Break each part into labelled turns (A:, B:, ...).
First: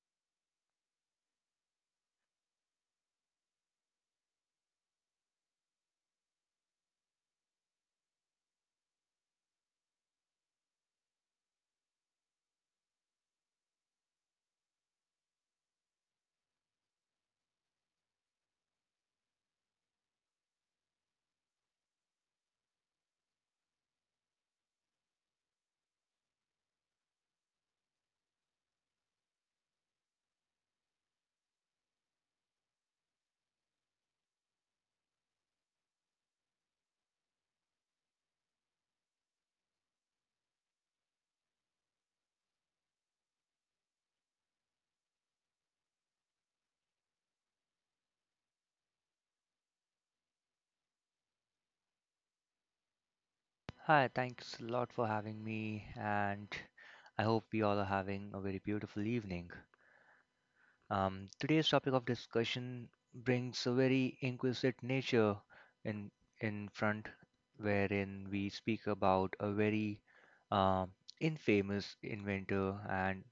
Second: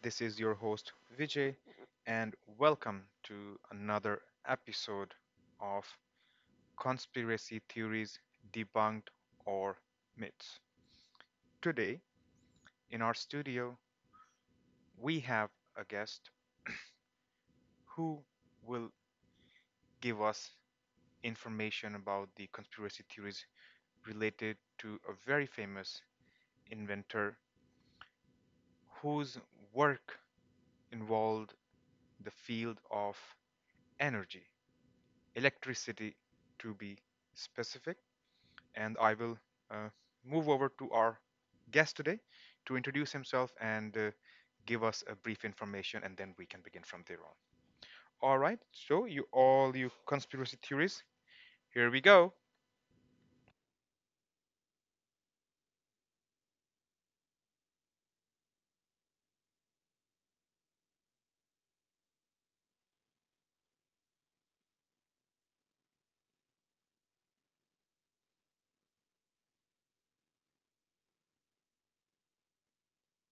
A: This is your host Vijay, and welcome to another episode of Conspiracy Theories Debunked or Myths. Today, in our studio, we have a guest who will give us information about the conspiracy theories related to a very famous inventor whose work involved the field of energy. Electricity to be specific. And I will uh, move over to our guest today to introduce himself and give us a brief information, and then we can begin from there on. All right, so you all you conspiracy theorists, here we go.
B: Hi, thanks a lot for having me, and I hope we all are having a very beautiful evening. Today's topic of discussion brings a very inquisitive nature in in front, wherein we speak about a very um infamous inventor and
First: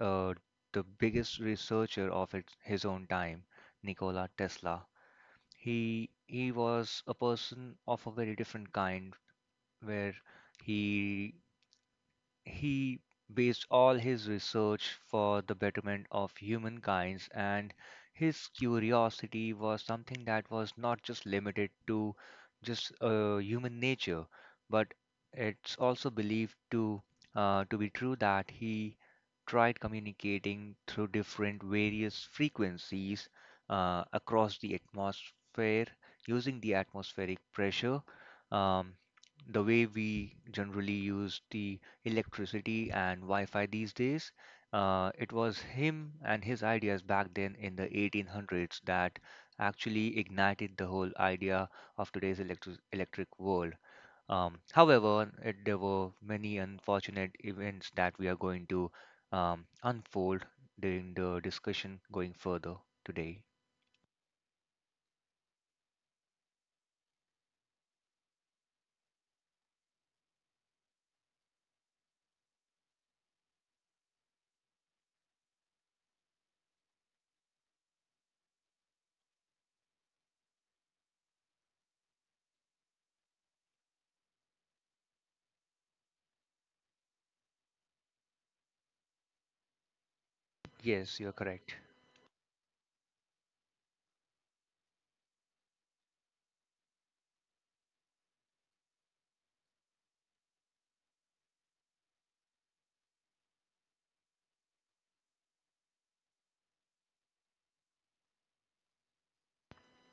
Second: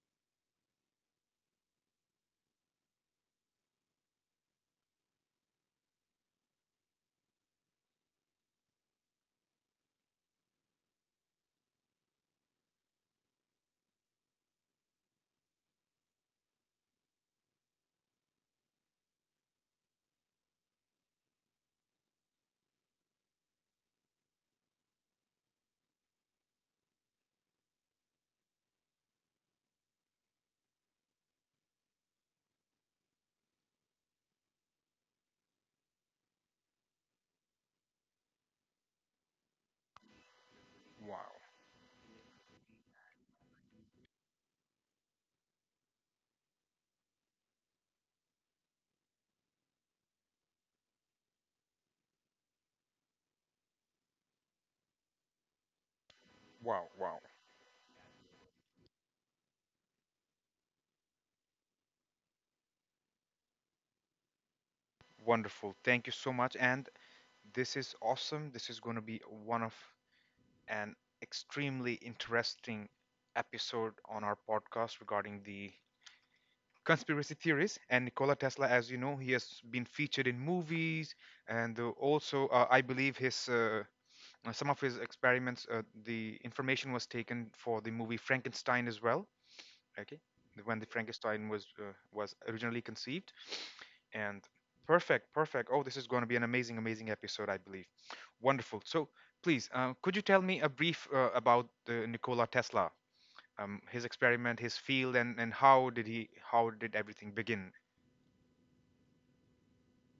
B: uh, the biggest researcher of his own time, Nikola Tesla. He was a person of a very different kind, where he He based all his research for the betterment of humankind, and his curiosity was something that was not just limited to just human nature, but it's also believed to to be true that he tried communicating through different various frequencies across the atmosphere using the atmospheric pressure. Um, the way we generally
A: Wow,
B: use the electricity and Wi-Fi these days. It was him and his ideas back then in the 1800s that actually ignited the whole idea of today's electric world. However, there were many
A: wow, wow.
B: unfortunate events that we are going to unfold during the discussion going further today.
A: Wonderful. Thank you so much. And this is awesome. This is going to be one of an extremely interesting episode on our podcast regarding the conspiracy theories. And Nikola Tesla, as you know, he has been featured in movies, and also I believe his some of his experiments, the information was taken for the movie Frankenstein as well. Okay, when the
B: Yes, you're
A: Frankenstein
B: correct.
A: was originally conceived, and perfect, perfect. Oh, this is going to be an amazing, amazing episode, I believe. Wonderful. So please, could you tell me a brief about the Nikola Tesla? His experiment, his field, and how did everything begin?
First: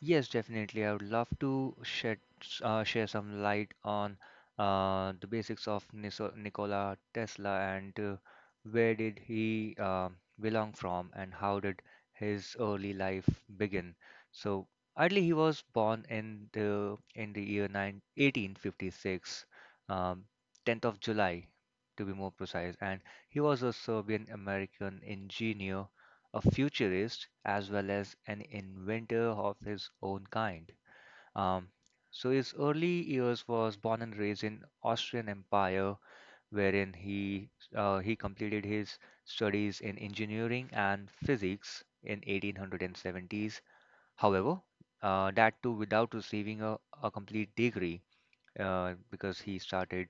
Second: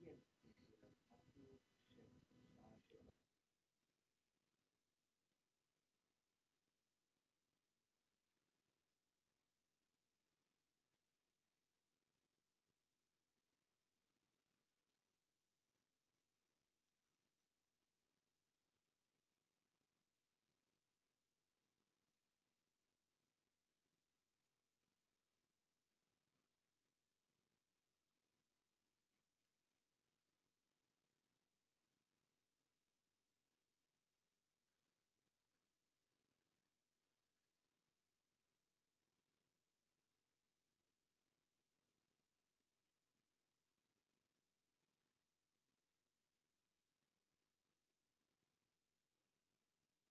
B: Yes, definitely. I would love to share some light on the basics of Niso Nikola Tesla and where did he belong from and how did his early life begin. So, ideally, he was born in the year 1856, um, 10th of July, to be more precise, and he was a Serbian American engineer, a futurist as well as an inventor of his own kind. Um, so his early years was born and raised in Austrian Empire, wherein he completed his studies in engineering and physics in 1870s. However, that too without receiving a complete degree, because he started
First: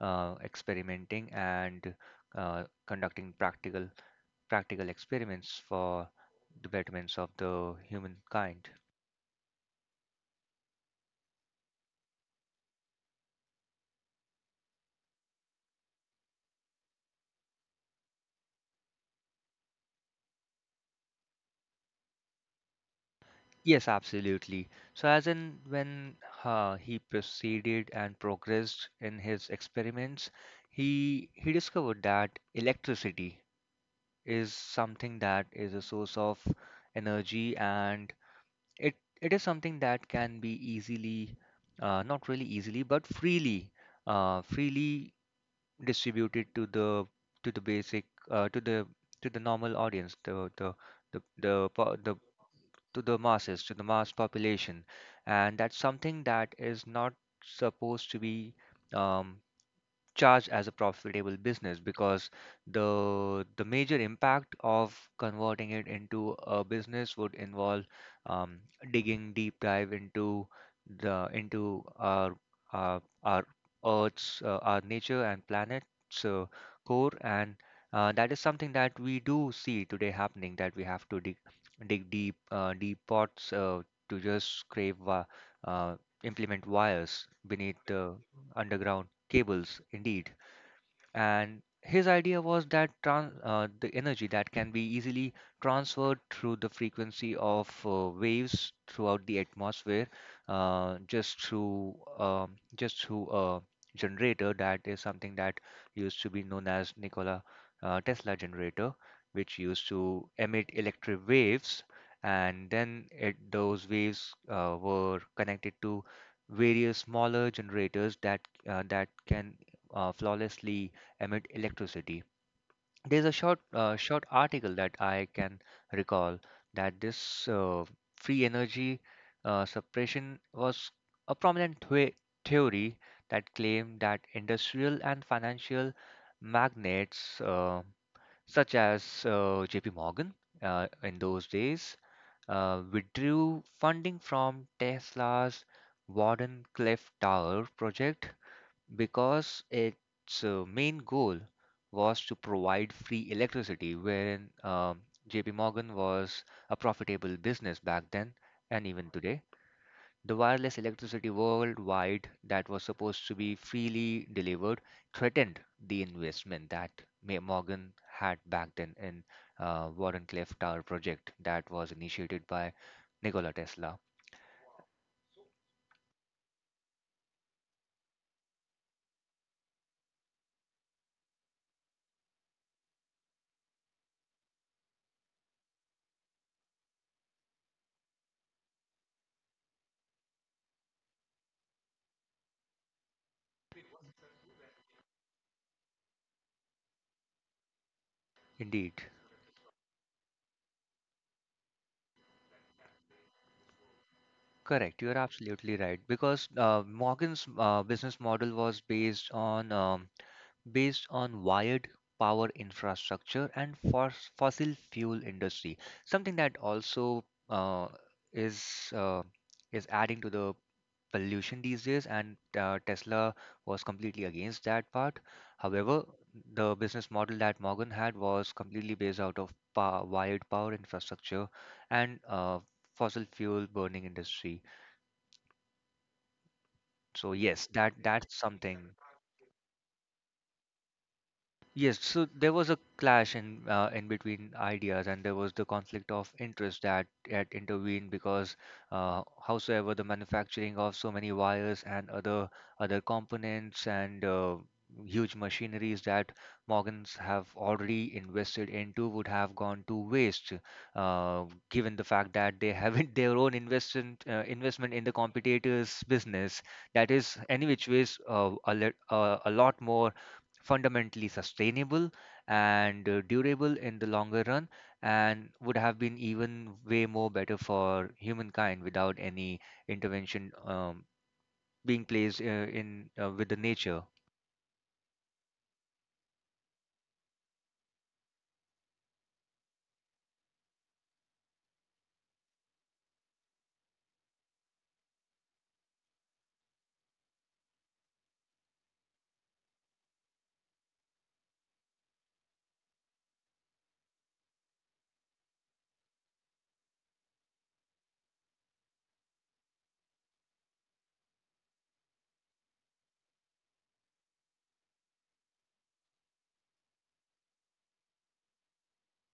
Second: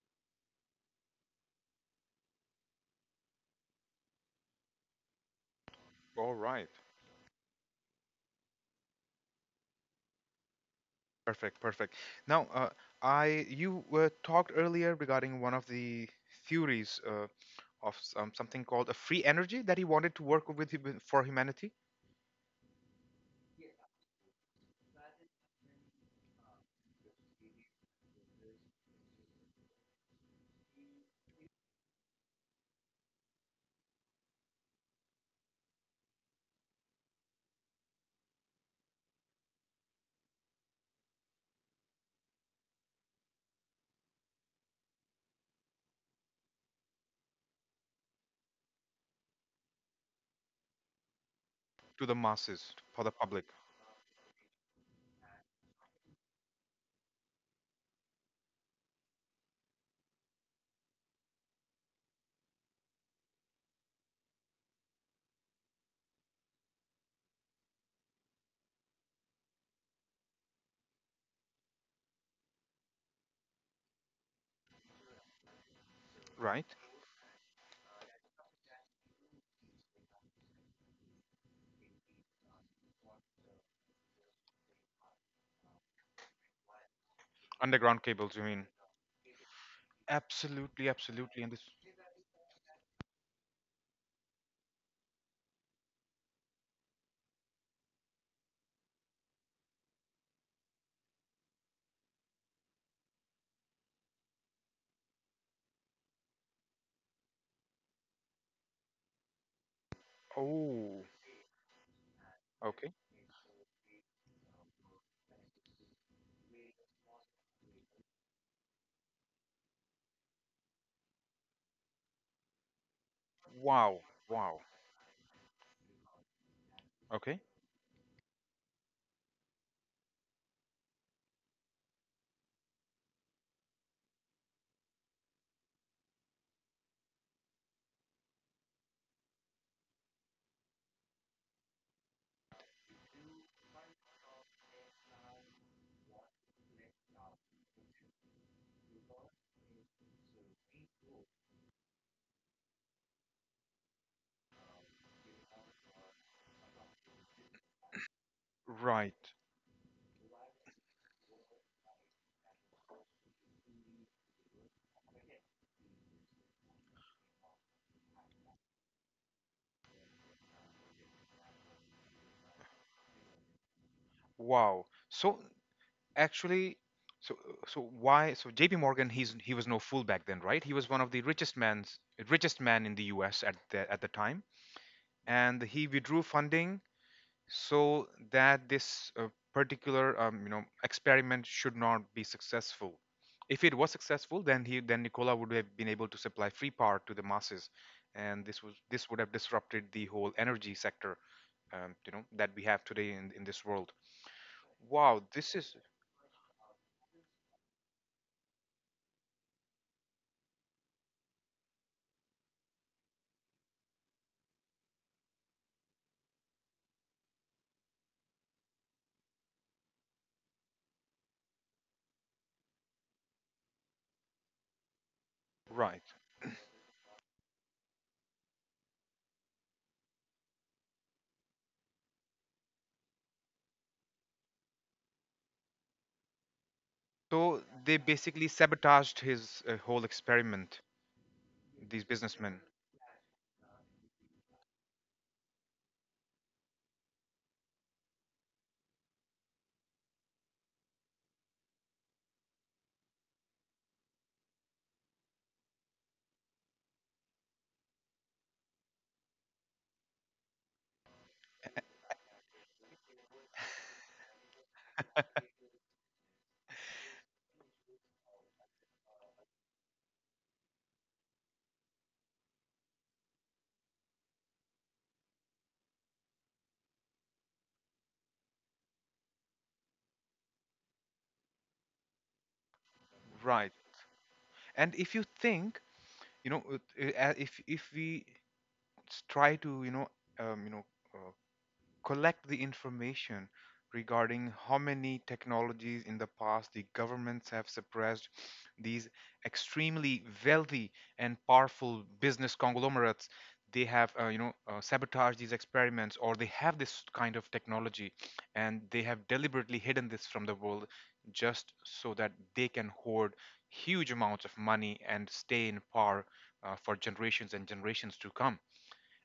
B: experimenting and conducting practical experiments for
A: All right.
B: the betterments of the humankind.
A: Perfect, perfect. Now, I you talked earlier regarding one of the theories of some, something called a free energy that he wanted to work with for humanity,
B: Yes, absolutely. So, as in when he proceeded and progressed in his experiments, he discovered that electricity is something that is a source of energy, and it it is something that can be easily, not really easily, but freely, freely distributed to the basic uh, to the to the normal audience,
A: to
B: the
A: the masses,
B: to
A: for the
B: the
A: public,
B: masses, to the mass population, and that's something that is not supposed to be um, charged as a profitable business because the major impact of converting it into a business would involve um, digging deep dive into our Earth's, our nature and planet's
A: right?
B: core, and that is something that we do see today happening, that we have to dig deep deep pots to uh, implement wires beneath
A: Underground
B: the
A: cables, you mean?
B: underground cables, indeed.
A: Absolutely, absolutely.
B: And
A: And this.
B: his idea was that tran the energy that can be easily transferred through the frequency of waves throughout the atmosphere, just through a generator. That is something that used to be known as Nikola Tesla generator, which used to emit
A: Oh,
B: electric waves, and
A: okay.
B: then those waves were connected to various smaller generators that that can flawlessly emit electricity. There's a short uh,
A: Wow,
B: short
A: wow.
B: article that I can recall, that this
A: Okay.
B: free energy suppression was a prominent theory that claimed that industrial and financial magnates such as JP Morgan in those days withdrew funding from Tesla's Warden Cliff Tower project because its main goal was to provide free electricity, wherein JP Morgan was a profitable business back then and even
A: Right.
B: today. The wireless electricity worldwide that was supposed to be freely delivered threatened the investment that Morgan had back then in Warren Clef Tower project that was initiated by Nikola Tesla.
A: Wow. So actually, so so why so JP Morgan, he's, he was no fool back then, right? He was one of the richest man in the US at the time, and he withdrew funding so that this particular experiment should not be successful. If it was successful, then he then Nikola would have been able to supply free power to the masses, and this was
B: Indeed.
A: this would have disrupted the whole energy sector, you know, that we have today in this world.
B: Correct. You're
A: Wow, this
B: absolutely
A: is
B: right because Morgan's business model was based on wired power infrastructure and fossil fuel industry, something that also uh, is uh, is adding to the pollution these days, and Tesla was completely against that part. However,
A: right.
B: the business model that Morgan had was completely based out of wired power infrastructure and fossil fuel burning industry. So yes,
A: So
B: that
A: they
B: that's
A: basically
B: something.
A: sabotaged his whole experiment.
B: Yes,
A: These
B: so there was
A: businessmen,
B: a clash in between ideas, and there was the conflict of interest that had intervened because, howsoever, the manufacturing of so many wires and other components and huge machineries that Morgans have already invested into would have gone to waste, uh, given the fact that they haven't their own investment in the competitors' business. That is, any which ways, a lot more fundamentally sustainable and durable in the longer run, and would have been even way more better for humankind without any intervention, being placed in with the
A: right?
B: nature.
A: And if you think, you know, if we try to, you know, um, you know, uh, collect the information regarding how many technologies in the past the governments have suppressed, these extremely wealthy and powerful business conglomerates, they have, sabotaged these experiments, or they have this kind of technology and they have deliberately hidden this from the world just so that they can hoard huge amounts of money and stay in power for generations and generations to come.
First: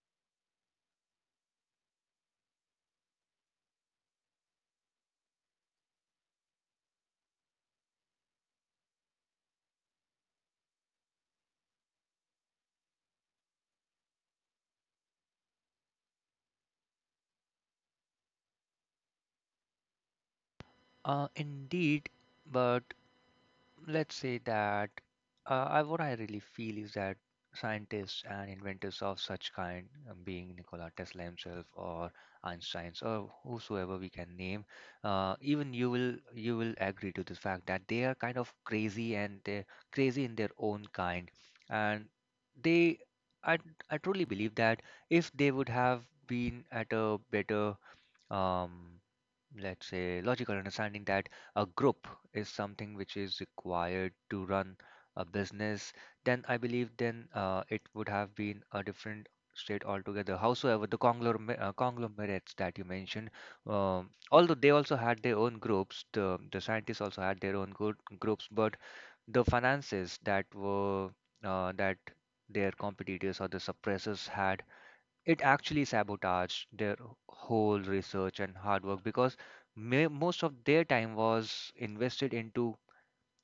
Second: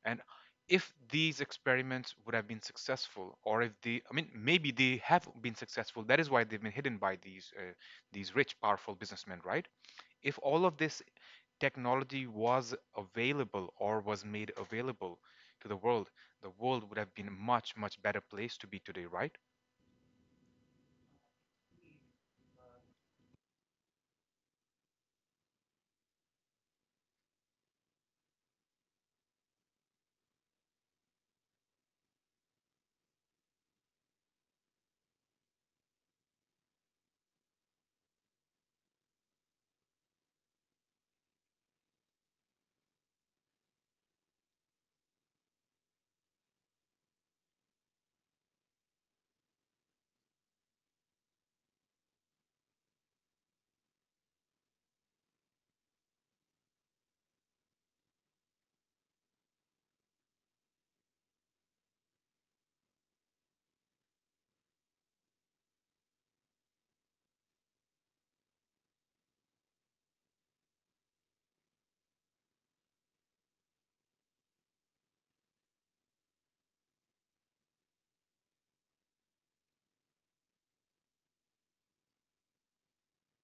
A: And if these experiments would have been successful, or if the, I mean, maybe they have been successful, that is why they've been hidden by these rich, powerful businessmen, right? If all of this technology was available or was made available to the world would have been a much, much better place to be today, right?
B: Indeed, but let's say that, what I really feel is that scientists and inventors of such kind, being Nikola Tesla himself or Einstein or whosoever we can name, even you will agree to the fact that they are kind of crazy and they're crazy in their own kind, and they I I truly believe that if they would have been at a better, um, let's say, logical understanding that a group is something which is required to run a business, then I believe, then it would have been a different state altogether. Howsoever the conglomerates that you mentioned, although they also had their own groups, the scientists also had their own good groups, but the finances that their competitors or the suppressors had, it actually sabotaged their whole research and hard work because most of their time was invested into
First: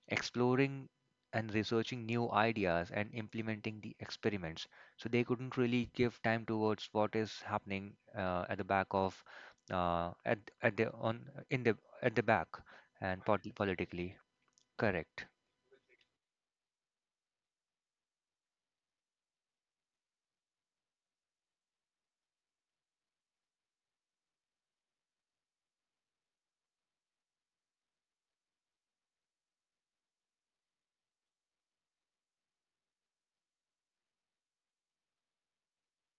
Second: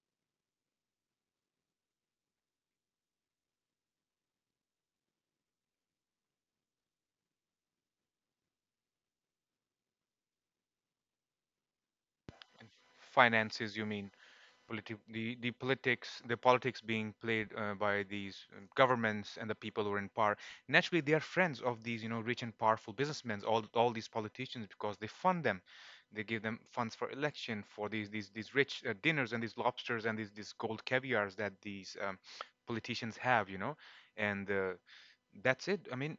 B: exploring and researching new ideas and implementing the experiments. So they couldn't really give time towards what is happening at the back of at the on in the at the back and
A: Finances, you mean?
B: politically. Correct.
A: The politics, the politics being played by these governments and the people who are in power. Naturally, they are friends of these, you know, rich and powerful businessmen, all these politicians, because they fund them. They give them funds for election, for these these rich dinners and these lobsters and these gold caviars that these politicians have, you know. And that's it. I mean,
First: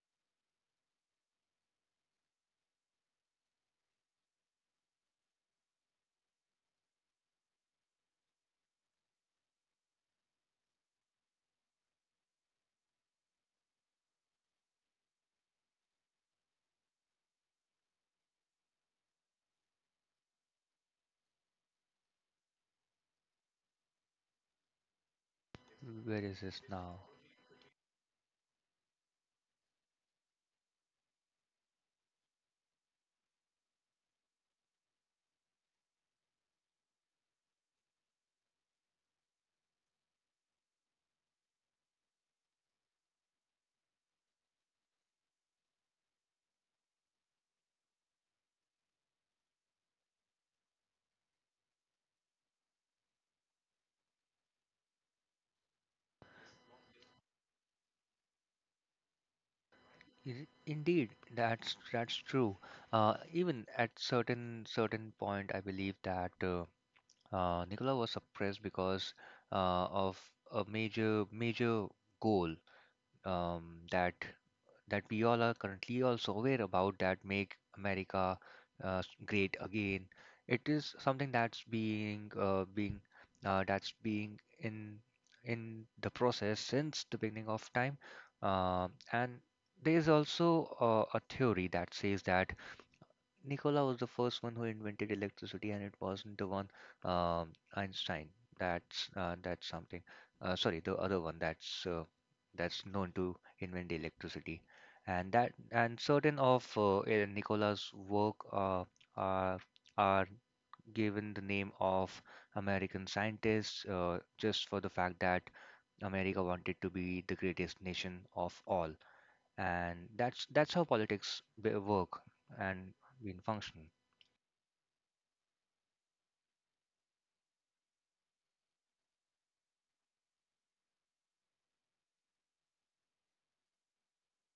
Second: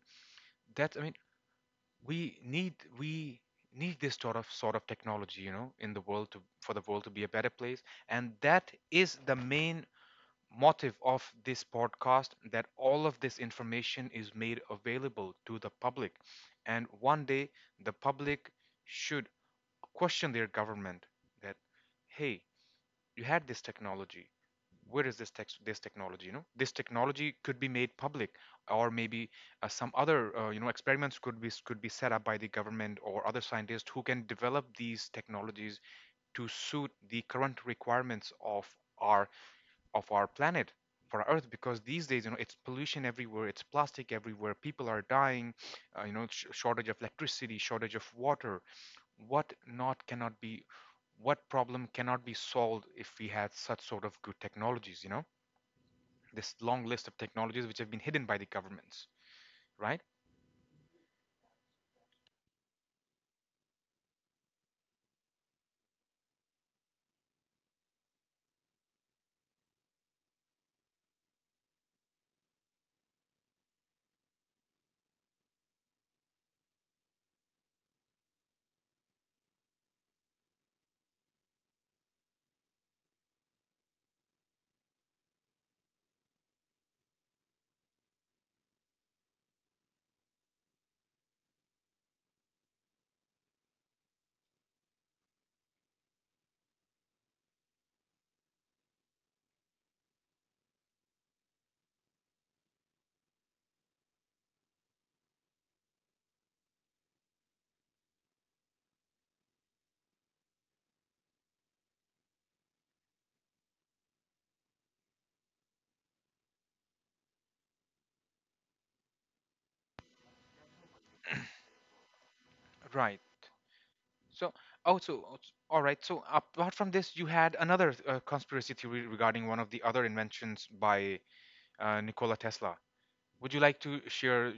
A: that's i mean we need this sort of technology, you know, in the world, to for the world to be a better place. And that is the main motive of this podcast, that all of this information is made available to the public. And one day the public should question their government that, hey, you had this technology. Where is this text this
B: Where
A: technology? You
B: is
A: know,
B: this
A: this
B: now?
A: technology could be made public, or maybe some other experiments could be set up by the government or other scientists who can develop these technologies to suit the current requirements of our, of our planet, for our earth. Because these days, you know, it's pollution everywhere, it's plastic everywhere, people are dying, shortage of electricity, shortage of water. What not cannot be, what problem cannot be solved, if we had such sort of good technologies, you know, this long list of technologies which have been hidden by the governments, right?
B: Indeed, that's true. Even at certain point, I believe that Nicola was suppressed because of a major goal, um, that that we all are currently also aware about, that make America great again. It is something that's being in the process since the beginning of time. And there is also a theory that says that Nikola was the first one who invented electricity, and it wasn't the one, Einstein. That's something. Sorry, the other one that's known to invent electricity, and certain of Nikola's work are are given the name of American scientists just for the fact that America wanted to be the greatest nation of all, and that's how politics work and
A: Right.
B: been function.
A: So, oh, so, all right, so apart from this, you had another conspiracy theory regarding one of the other inventions by Nikola Tesla. Would you like to share,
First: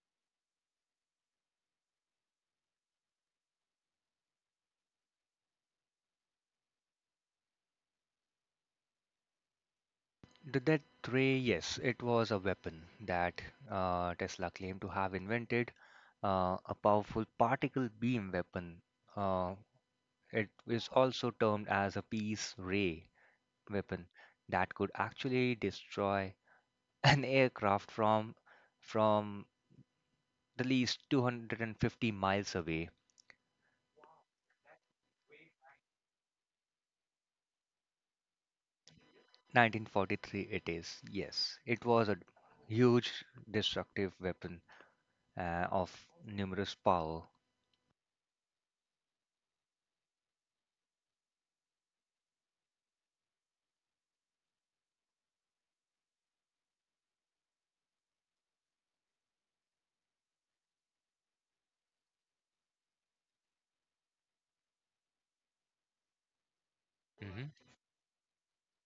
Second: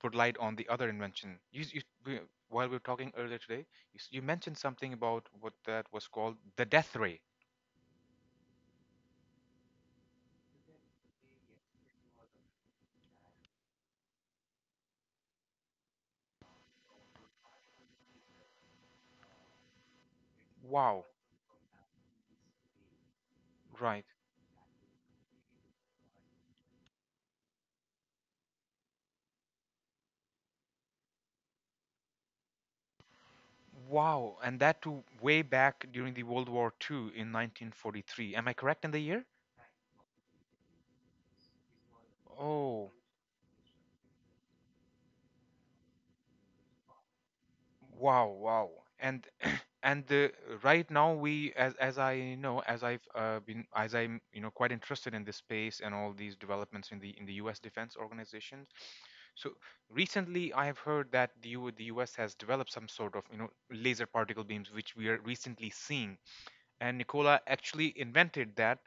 A: put light on the other invention? While we were talking earlier today, you mentioned something about what that was called, the death ray.
B: That ray, yes, it was a weapon that Tesla claimed to have invented, a powerful particle beam weapon. Uh, it is
A: Wow.
B: also termed as a peace ray
A: Right.
B: weapon that could actually destroy an aircraft from from the least 250 miles away.
A: Wow, and that too way back during the World War II in 1943. Am I correct in the year?
B: 1943 it is. Yes, it was a
A: Oh,
B: huge destructive weapon of numerous power.
A: wow, wow. And and the, right now we, as I know, as I've been, as I'm, you know, quite interested in this space and all these developments in the US defense organizations. So recently I have heard that the US has developed some sort of, you know, laser particle beams, which we are recently seeing. And Nikola actually invented that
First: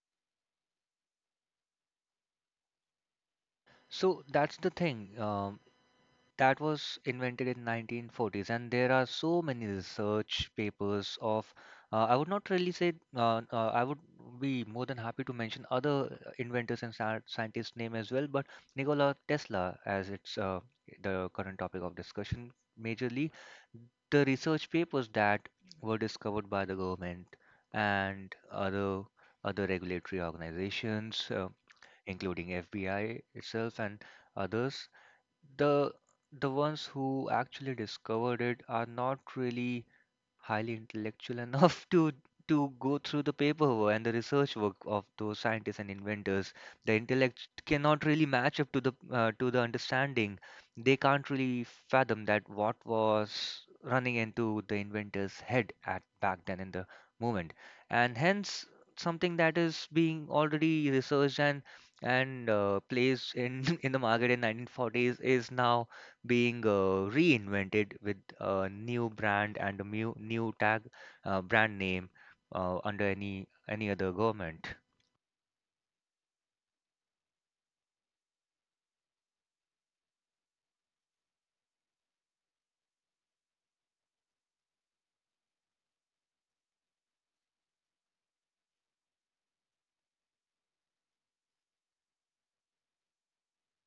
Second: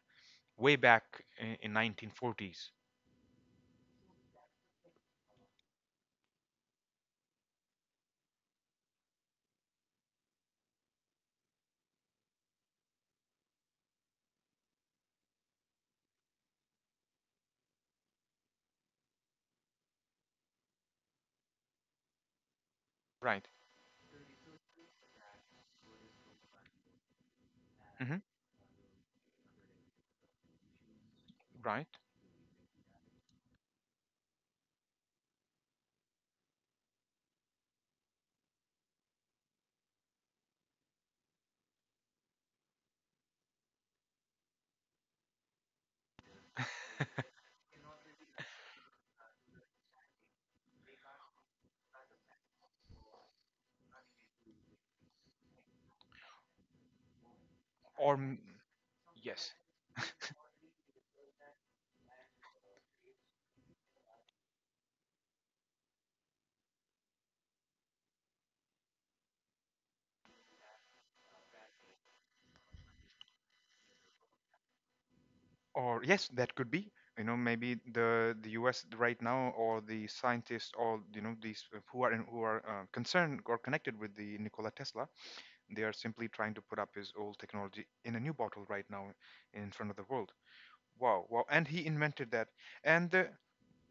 A: way back in 1940s.
B: So that's the thing. That was invented in 1940s, and there are so many research papers of. I would not really say. I would be more than happy to mention other inventors and scientists' name as well, but Nikola Tesla, as it's the current topic of discussion, majorly
A: Right.
B: the research papers that were discovered by the government
A: Hmm.
B: and other regulatory organizations.
A: Right.
B: Including FBI itself and others, the the ones who actually discovered it are not really highly intellectual enough to go through the paperwork and the research work of those scientists and inventors. The intellect cannot really match up to the understanding. They can't really fathom that what was running into the inventor's head at back then in the moment,
A: Or
B: and
A: m-
B: hence something
A: yes.
B: that is being already researched and placed in in the market in 1940s is now being reinvented with a new brand and a new tag, brand name, under any other government.
A: Or yes, that could be. You know, maybe the U.S. right now, or the scientists, or, you know, these who are in, who are concerned or connected with the Nikola Tesla, they are simply trying to put up his old technology in a new bottle right now in front of the world. Wow, wow! And he invented that, and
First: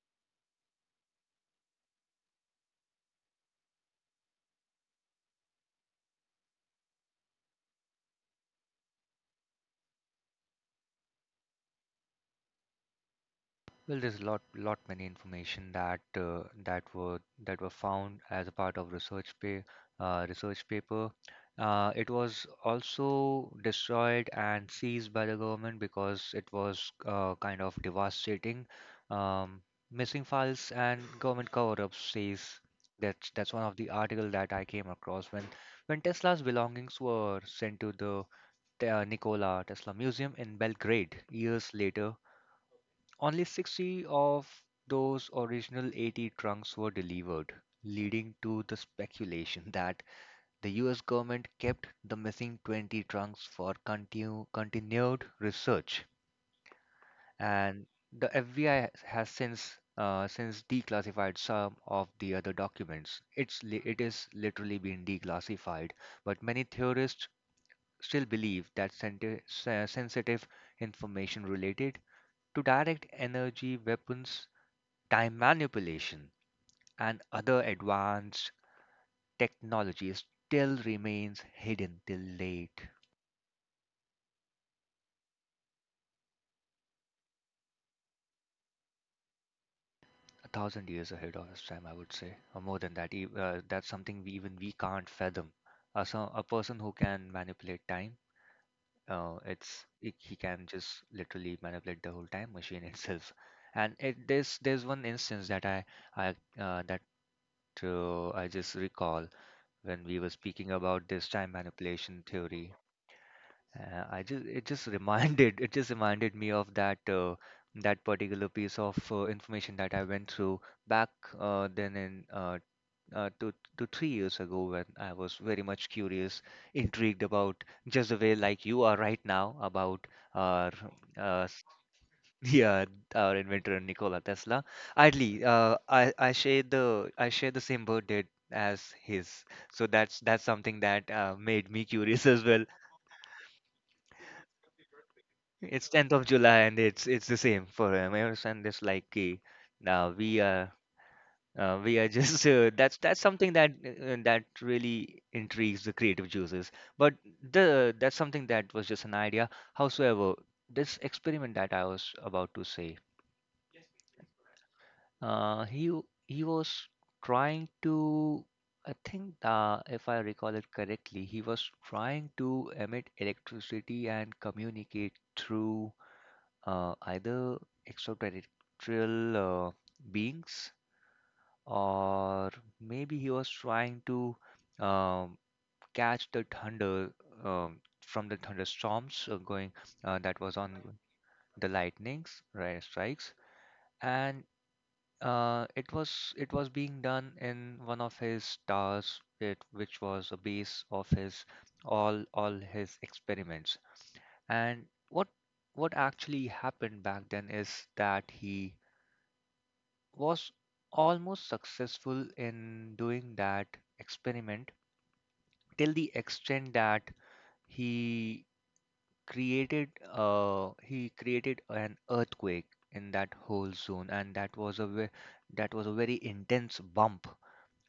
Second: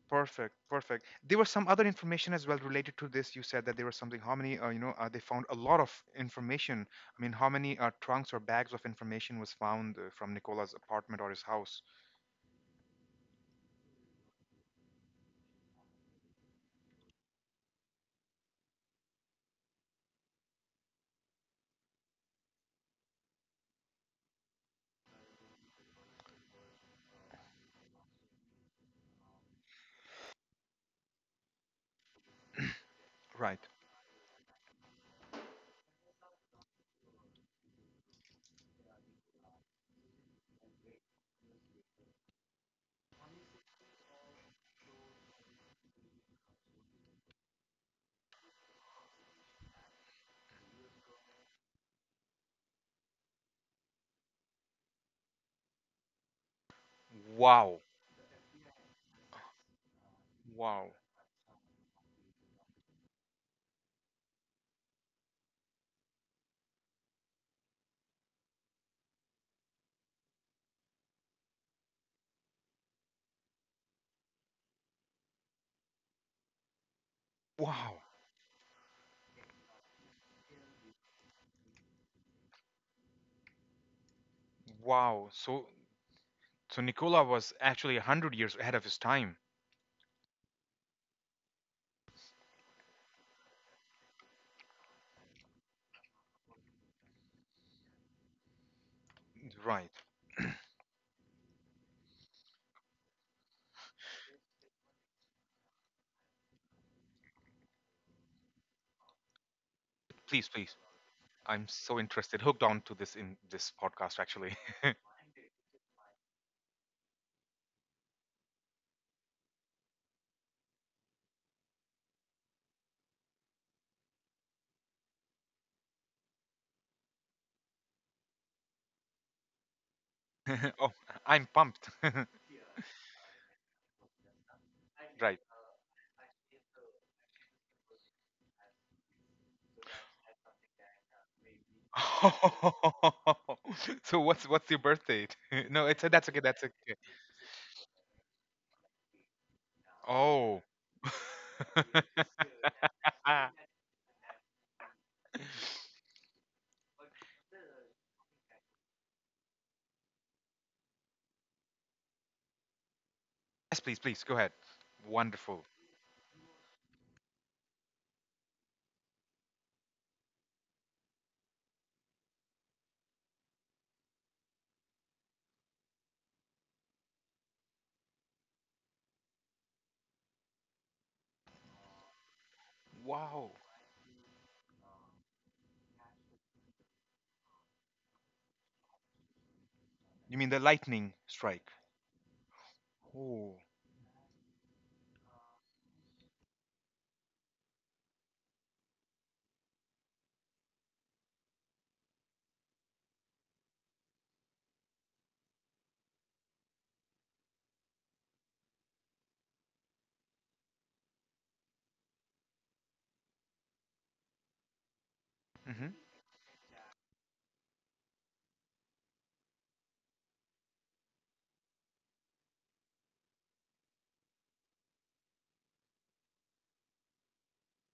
A: perfect, perfect. There was some other information as well related to this. You said that there was something. How many? They found a lot of information. I mean, how many trunks or bags of information was found from Nicola's apartment or his house?
B: Well, there's a lot many information that were found as a part of research paper. It was also destroyed and seized by the government because it was kind of devastating. Um, Missing files and government cover-ups, says that's
A: Right.
B: one of the article that I came across when Tesla's belongings were sent to the Nikola Tesla Museum in Belgrade years later. Only 60 of those original 80 trunks were delivered, leading to the speculation that the US government kept the missing 20 trunks for continued research.
A: Wow.
B: And the FBI has since
A: Wow.
B: declassified some of the other documents. It is literally been declassified, but many theorists still believe that sensitive information related to direct energy weapons time manipulation, and other
A: Wow.
B: advanced technologies still remains hidden till late
A: Wow. So, so Nicola was actually 100 years ahead of his time.
B: a thousand years ahead of us time, I would say, or more than that. That's something even we can't fathom. A person who can manipulate time, it's
A: Right.
B: it, he can just literally manipulate the whole time machine itself. And it, there's one instance that I that I just recall when we were
A: Please,
B: speaking
A: please.
B: about this time
A: I'm so
B: manipulation
A: interested, hooked
B: theory
A: on to this in this
B: Uh,
A: podcast.
B: I just
A: Actually.
B: it just reminded it just reminded me of that that particular piece of information that I went through back then in 2 to 3 years ago when I was very much curious, intrigued about just the way like you are right now about our
A: Oh,
B: uh,
A: I'm
B: s-
A: pumped.
B: yeah our inventor Nikola Tesla.
A: Right.
B: Idly, I share the same birthday as his, so that's something that made me curious as well.
A: Oh, so what's your birth date? No,
B: It's
A: it's
B: 10th of
A: that's okay. That's
B: July and
A: okay.
B: it's the same for him. Ever since this like now
A: Oh.
B: we are just that's
A: Ah,
B: something that that really intrigues the creative juices. But the that's something that was just an idea. Howsoever, this experiment that I was about to say,
A: yes, please, please go ahead.
B: uh,
A: Wonderful.
B: he w- he was trying to I think if I recall it correctly, he was trying to emit electricity and communicate through. Either extraterrestrial uh, beings or maybe he was
A: Wow.
B: trying to um, catch the thunder from the thunderstorms going that
A: You mean
B: was
A: the
B: on
A: lightning
B: the
A: strike?
B: lightnings right strikes
A: Oh.
B: and it was being done in one of his stars it, which was a base of his all his experiments and what actually happened back then is that he was almost successful in doing that experiment till
A: Mhm.
B: the extent that he created he created an earthquake in that whole zone and that was a that was a very intense bump,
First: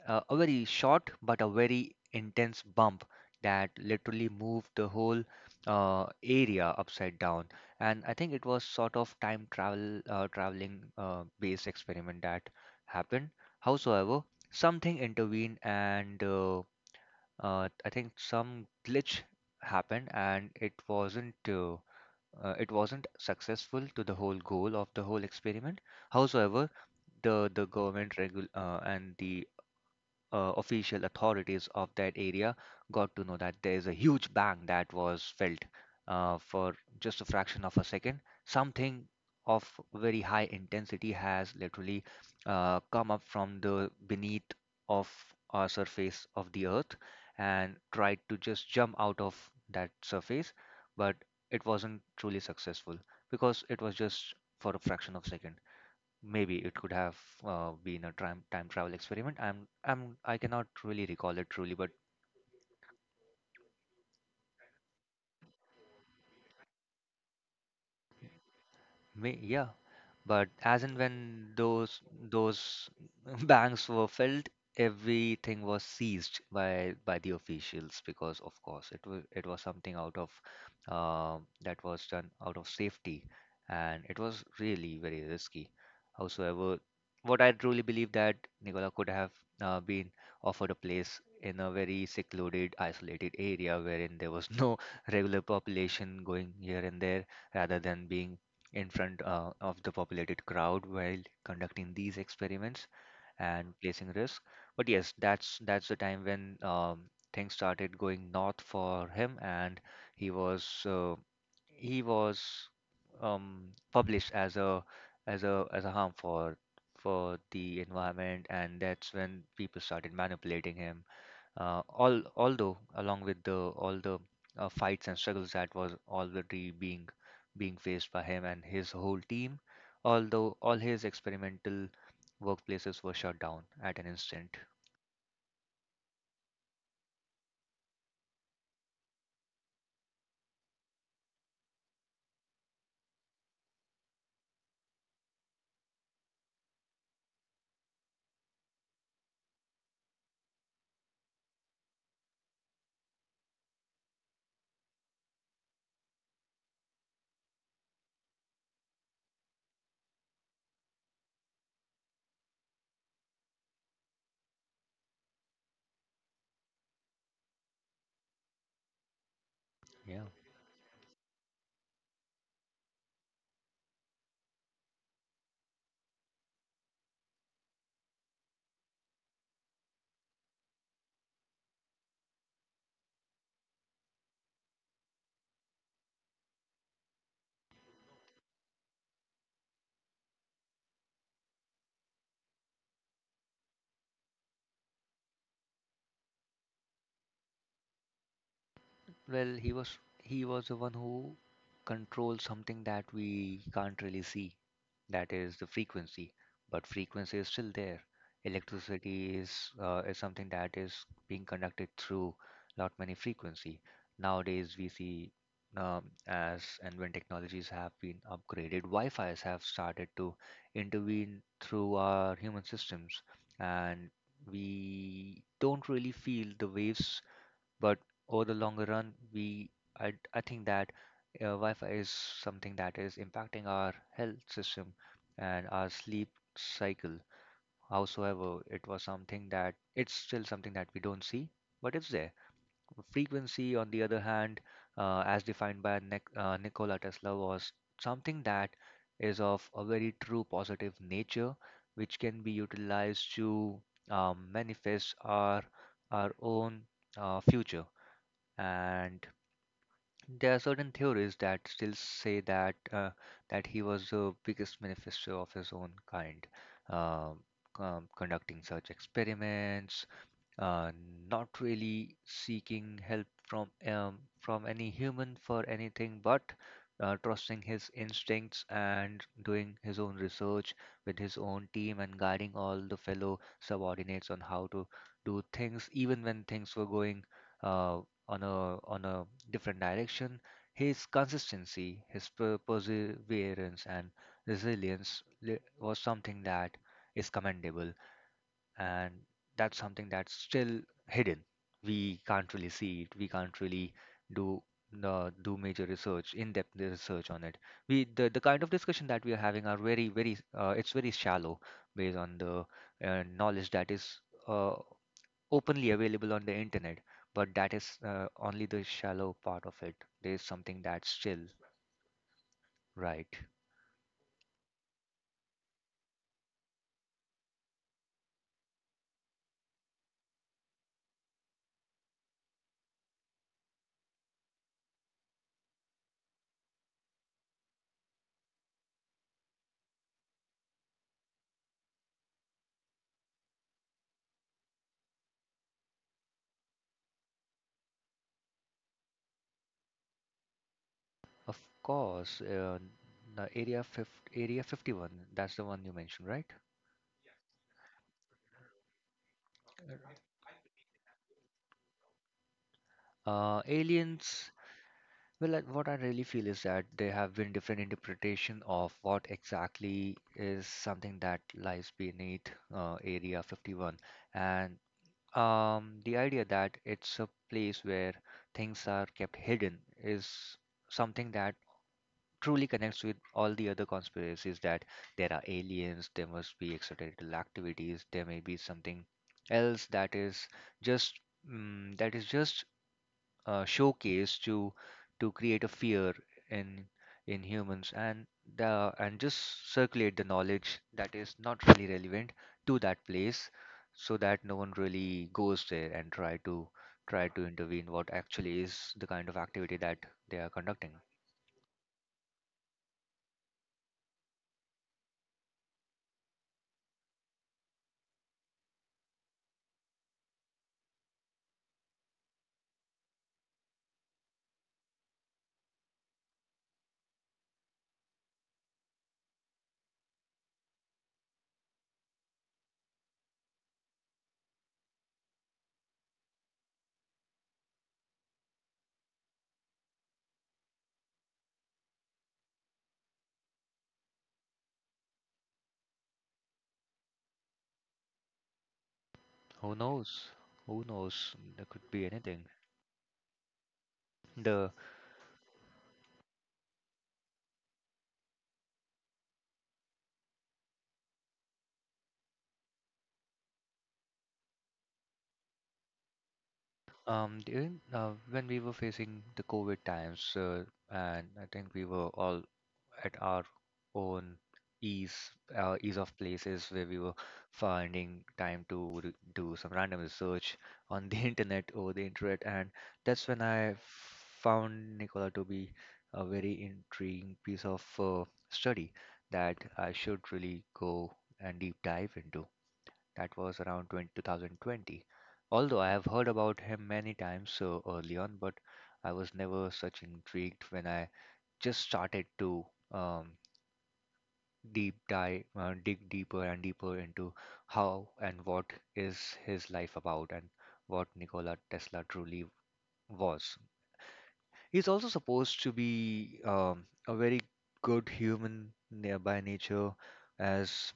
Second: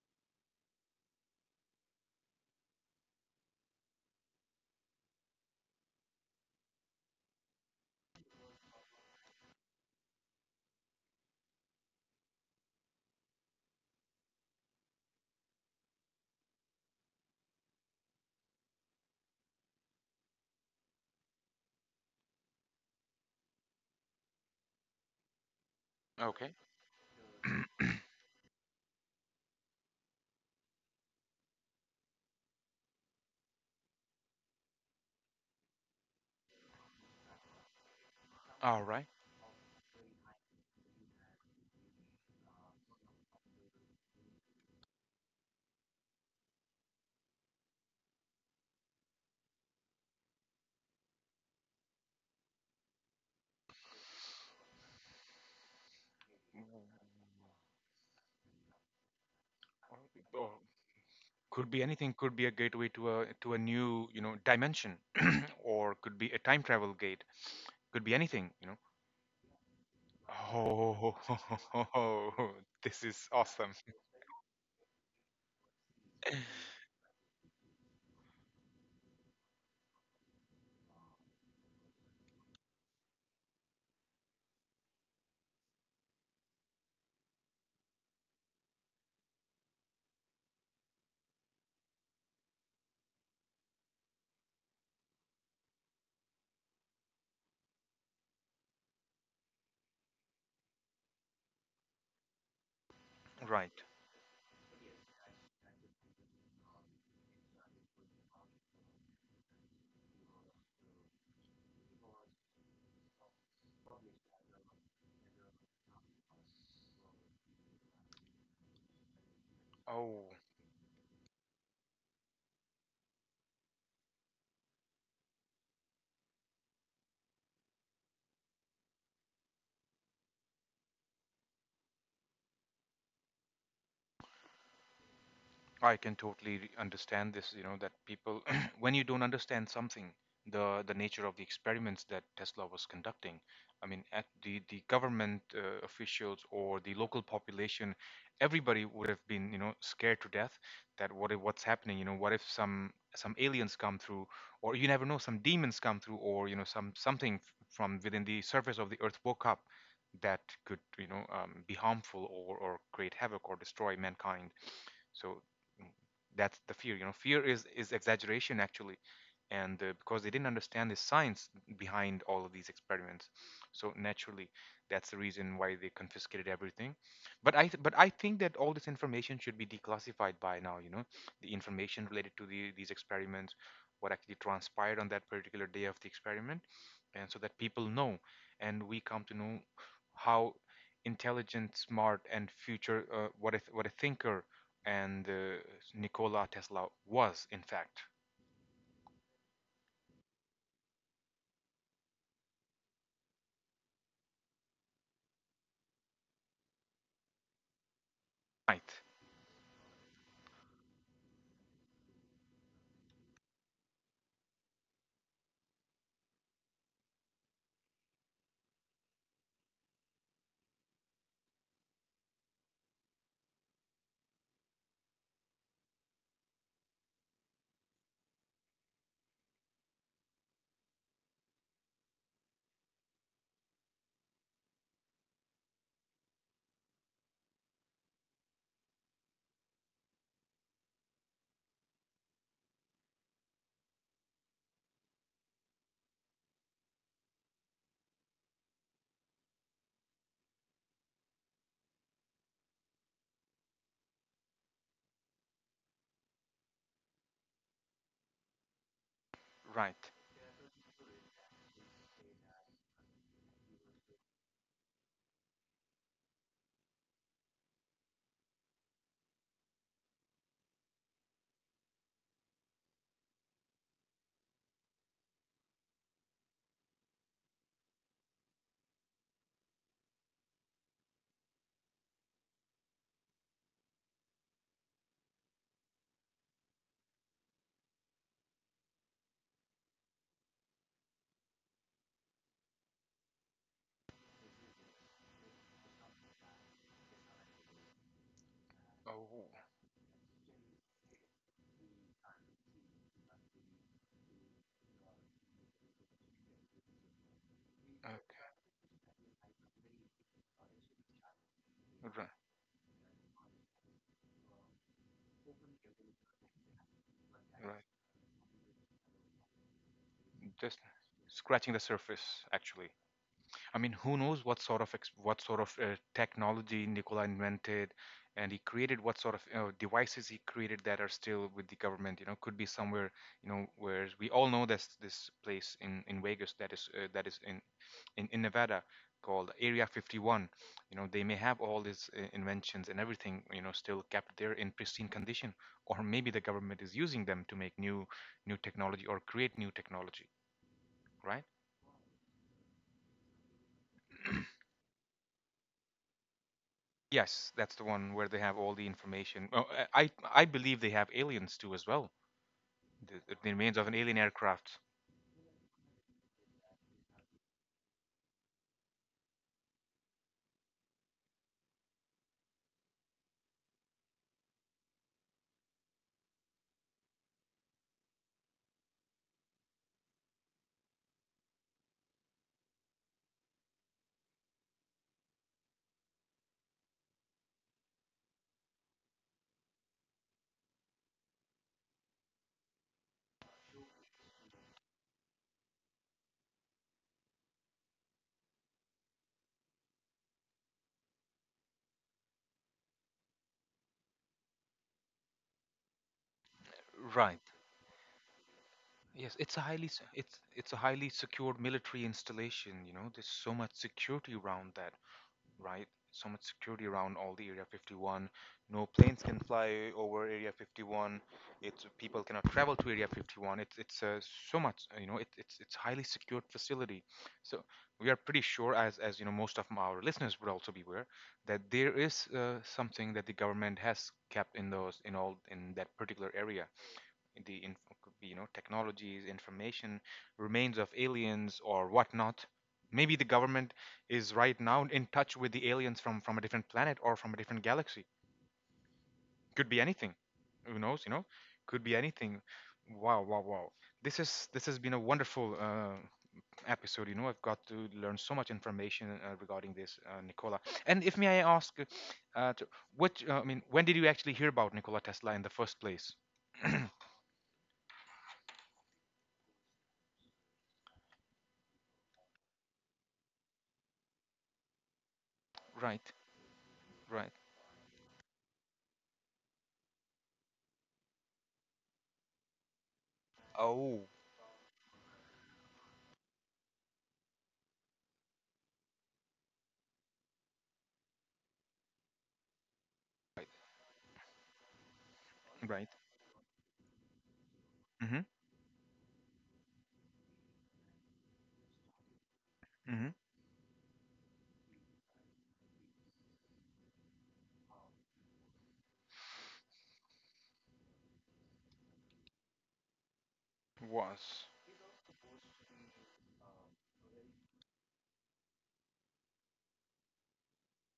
B: a very short but a very intense bump that literally moved the whole area upside down. And I think it was sort of time travel, traveling based experiment that happened. Howsoever, something intervened, and I think some glitch happened, and it wasn't successful to the whole goal of the whole experiment.
A: Okay.
B: Howsoever, the government regul and the official authorities of that area got to know that there is a huge bang that was felt for just a fraction of a second.
A: All
B: Something
A: right.
B: of very high intensity has literally come up from the beneath of our surface of the earth and tried to just jump out of that surface, but it wasn't truly successful because it was just for a fraction of a second. Maybe it could have
A: Mm,
B: been a time travel experiment. I'm
A: Or
B: I'm I
A: or
B: cannot really recall it truly,
A: could
B: but
A: be anything. Could be a gateway to a new, you know, dimension, or could be a time travel gate. Could be anything. You know.
B: yeah. But as and
A: Oh,
B: when those
A: this is awesome.
B: banks were filled, everything was seized by the officials because, of course, it was something out of uh, that was done out of safety, and it was really very risky. Howsoever, what I truly believe that Nicola could have been offered a place in a very secluded, isolated area wherein there was no regular population going here and there, rather than being in front of the populated crowd while conducting these experiments and
A: Right.
B: placing risk. But yes, that's the time when things started going north for him, and he was uh, he was published as a as a harm for the environment, and that's when people started
A: Oh.
B: manipulating him although along with the all the fights and struggles that was already being being faced by him and his whole team, although all his experimental workplaces were shut down at an instant.
A: I can totally understand this, you know, that people, when you don't understand something, the nature of the experiments that Tesla was conducting, I mean, at the government officials or the local population, everybody would have been, you know, scared to death. That what if what's happening, you know, what if some some aliens come through, or you never know, some demons come through, or, you know, from within the surface of the earth woke up that could, you know, be harmful or create havoc or destroy mankind. So that's the fear. You know, fear is exaggeration actually, and
B: Yeah.
A: because they didn't understand the science behind all of these experiments. So naturally, that's the reason why they confiscated everything. But but I think that all this information should be declassified by now, you know, the information related to the, these experiments, what actually transpired on that particular day of the experiment, and so that people know and we come to know how intelligent, smart, and future what a thinker and Nikola Tesla was in fact,
B: Well, he was the one who controlled something that we can't really see. That is the frequency. But frequency is still there.
A: right.
B: Electricity is something that is being conducted through lot many frequency. Nowadays we see as and when technologies have been upgraded, Wi-Fi's have started to intervene through our human systems, and we don't really feel the waves but over the longer run, I think that Wi-Fi is something that is impacting our health system and our sleep cycle. Howsoever, it was something that it's still something that we don't see, but it's there. Frequency, on the other hand, as defined by Nikola Tesla, was something that is of a very true positive nature, which can be utilized to manifest our own future and
A: Right.
B: there are certain theories that still say that that he was the biggest manifesto of his own kind, um, conducting such experiments, uh, not really seeking help from any human for anything, but trusting his instincts and doing his own research with his own team and guiding all the fellow subordinates on how to do things, even when things were going uh, on a different direction. His consistency, his perseverance, and resilience was something that is commendable and
A: Oh,
B: that's something that's still hidden. We can't really see it. We can't really do do major research, in-depth research on it. The
A: okay.
B: kind of discussion that we are having are very very it's very shallow based
A: Right,
B: on the knowledge that is uh, openly available on the internet. But that
A: right.
B: is only the shallow part of it. There is something
A: Just
B: that's still
A: scratching the surface, actually.
B: right.
A: I mean, who knows what sort of what sort of technology Nikola invented, and he created, what sort of, you know, devices he created that are still with the government. You know, could be somewhere, you know, where we all know this this place in Vegas that is in Nevada called Area 51. You know, they may have all these inventions and everything, you know, still kept there in pristine condition, or maybe the government is using them to make new, new technology or create new technology, right?
B: Of course, the area fif area 51. That's the one you mentioned, right?
A: Yes, that's the one where they have all the information. Oh, I I I believe they have aliens too as well. The remains of an alien
B: Aliens,
A: aircraft.
B: what I really feel is that there have been different interpretation of what exactly is something that lies beneath Area 51, and the idea that it's a place where things are kept hidden is something that truly connects with all the other conspiracies that there are aliens, there must be extraterrestrial activities, there may be something else that is just mm, that is just showcase to create a fear in in humans and the and just circulate the knowledge that is not really relevant to that place so that no one really goes there and try to try to
A: Right.
B: intervene what actually is the kind of
A: Yes, it's a
B: activity that they
A: it's
B: are
A: it's a
B: conducting.
A: highly secured military installation. You know, there's so much security around that. Right? So much security around all the Area 51. No planes can fly over Area 51. It's people cannot travel to Area 51. It's so much, it's highly secured facility. So we are pretty sure, as you know, most of our listeners would also be aware that there is something that the government has kept in those in all in that particular area. The could be, you know, technologies, information, remains of aliens or whatnot. Maybe the government is right now in touch with the aliens from a different planet or from a different galaxy.
B: Who
A: Could be anything.
B: knows, who
A: Who knows? You know,
B: knows there could
A: could be
B: be anything.
A: anything. Wow, wow, wow. This is
B: the
A: this has been a wonderful episode. You know, I've got to learn so much information regarding this, Nicola. And if may I ask, uh, to, what I mean, when did you actually hear about Nikola Tesla in the first place?
B: when we were facing the covid times and I think we were all at our own ease ease
A: Right,
B: of places where we were
A: right.
B: finding time to do some random research on the internet over the internet and that's when I
A: Oh,
B: found Nicola to be a very intriguing piece of study that I should really go and deep dive into. That
A: right,
B: was around 2020. Although I
A: right.
B: have heard about him many times so early
A: Hmm. Mm.
B: on, but I was never such intrigued when I just started to
A: Hmm.
B: um, deep dig deeper and deeper into how and what is his life about and what Nikola Tesla truly was.
A: Was
B: He's also supposed to be a very good human by nature, as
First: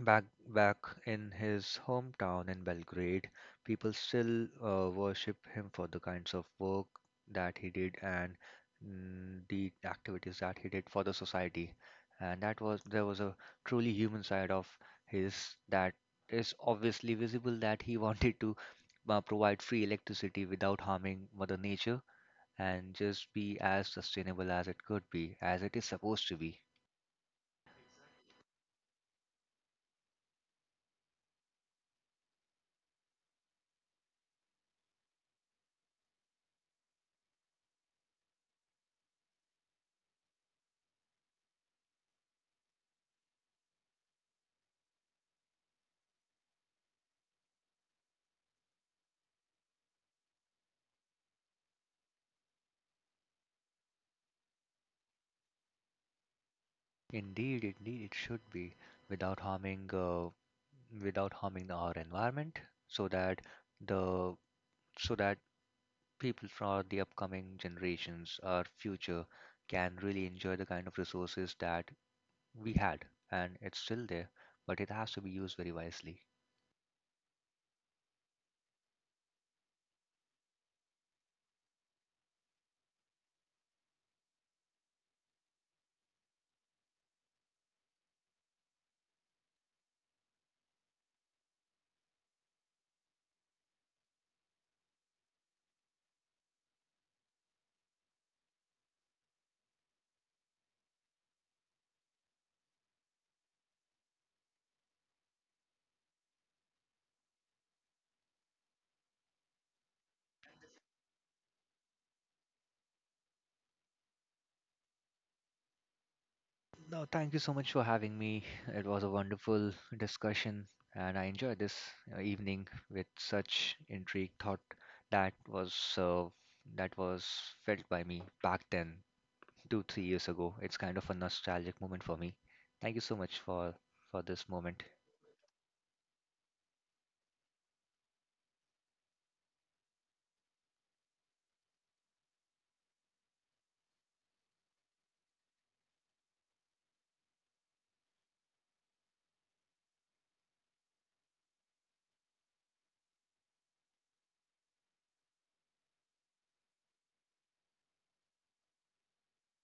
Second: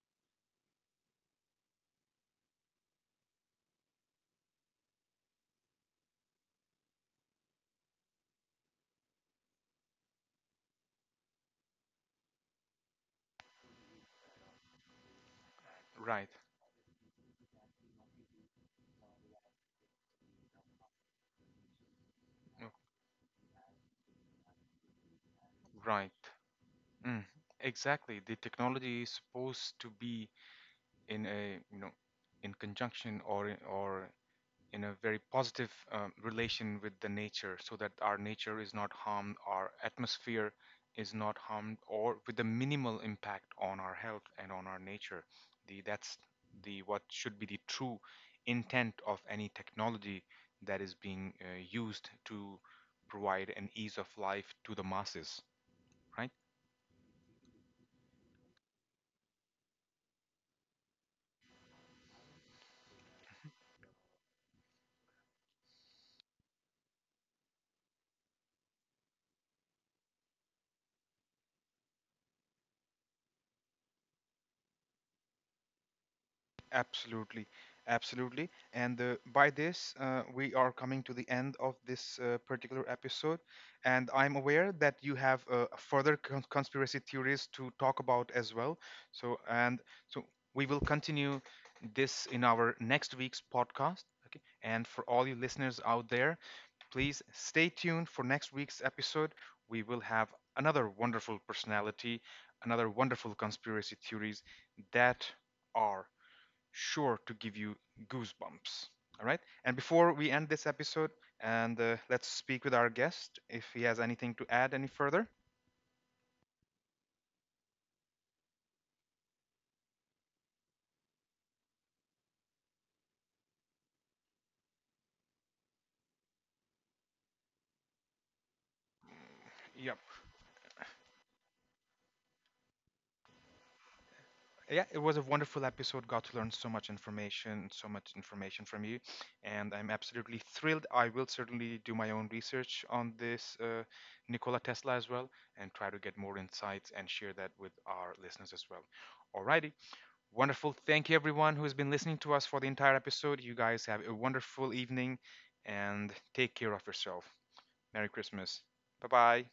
B: Back back in his hometown in Belgrade, people still worship him for the kinds of work that he did and the activities that he did for the society. And that was there was a truly human side of his that
A: right,
B: is obviously visible that he wanted to provide free electricity without harming Mother Nature
A: uh,
B: and just be as sustainable as it could be, as it is supposed
A: right.
B: to be.
A: Mm, exactly. The technology is supposed to be in a, you know, in conjunction or or in a very positive relation with the nature, so that our nature is not harmed, our atmosphere is not harmed, or with a minimal impact on our health and on our nature. The that's the what should be the true intent of any technology that is being used to provide an ease of life to the masses, right?
B: Indeed, indeed, it should be without harming without harming our environment so that the so that people from the upcoming generations our future can really enjoy the kind of resources that we had and it's still there but it has to be used very wisely.
A: Absolutely, absolutely. And by this, we are coming to the end of this particular episode. And I'm aware that you have conspiracy theories to talk about as well. So, and so we will continue this in our next week's podcast. Okay. And for all you listeners out there, please stay tuned for next week's episode. We will have another wonderful personality, another wonderful conspiracy theories that are sure to give you goosebumps. All right. And before we end this episode, and let's speak with our guest if he has anything to add any further.
B: No, thank you so much for having me. It was a wonderful discussion and I enjoyed this evening with such intrigue thought that was uh, that was felt by me back then two, three
A: Yep.
B: years ago. It's kind of a nostalgic moment for me. Thank you so much for this moment.
A: Yeah, it was a wonderful episode. Got to learn so much information from you, and I'm absolutely thrilled. I will certainly do my own research on this Nikola Tesla as well, and try to get more insights and share that with our listeners as well. Alrighty, wonderful. Thank you, everyone who has been listening to us for the entire episode. You guys have a wonderful evening and take care of yourself. Merry Christmas. Bye bye.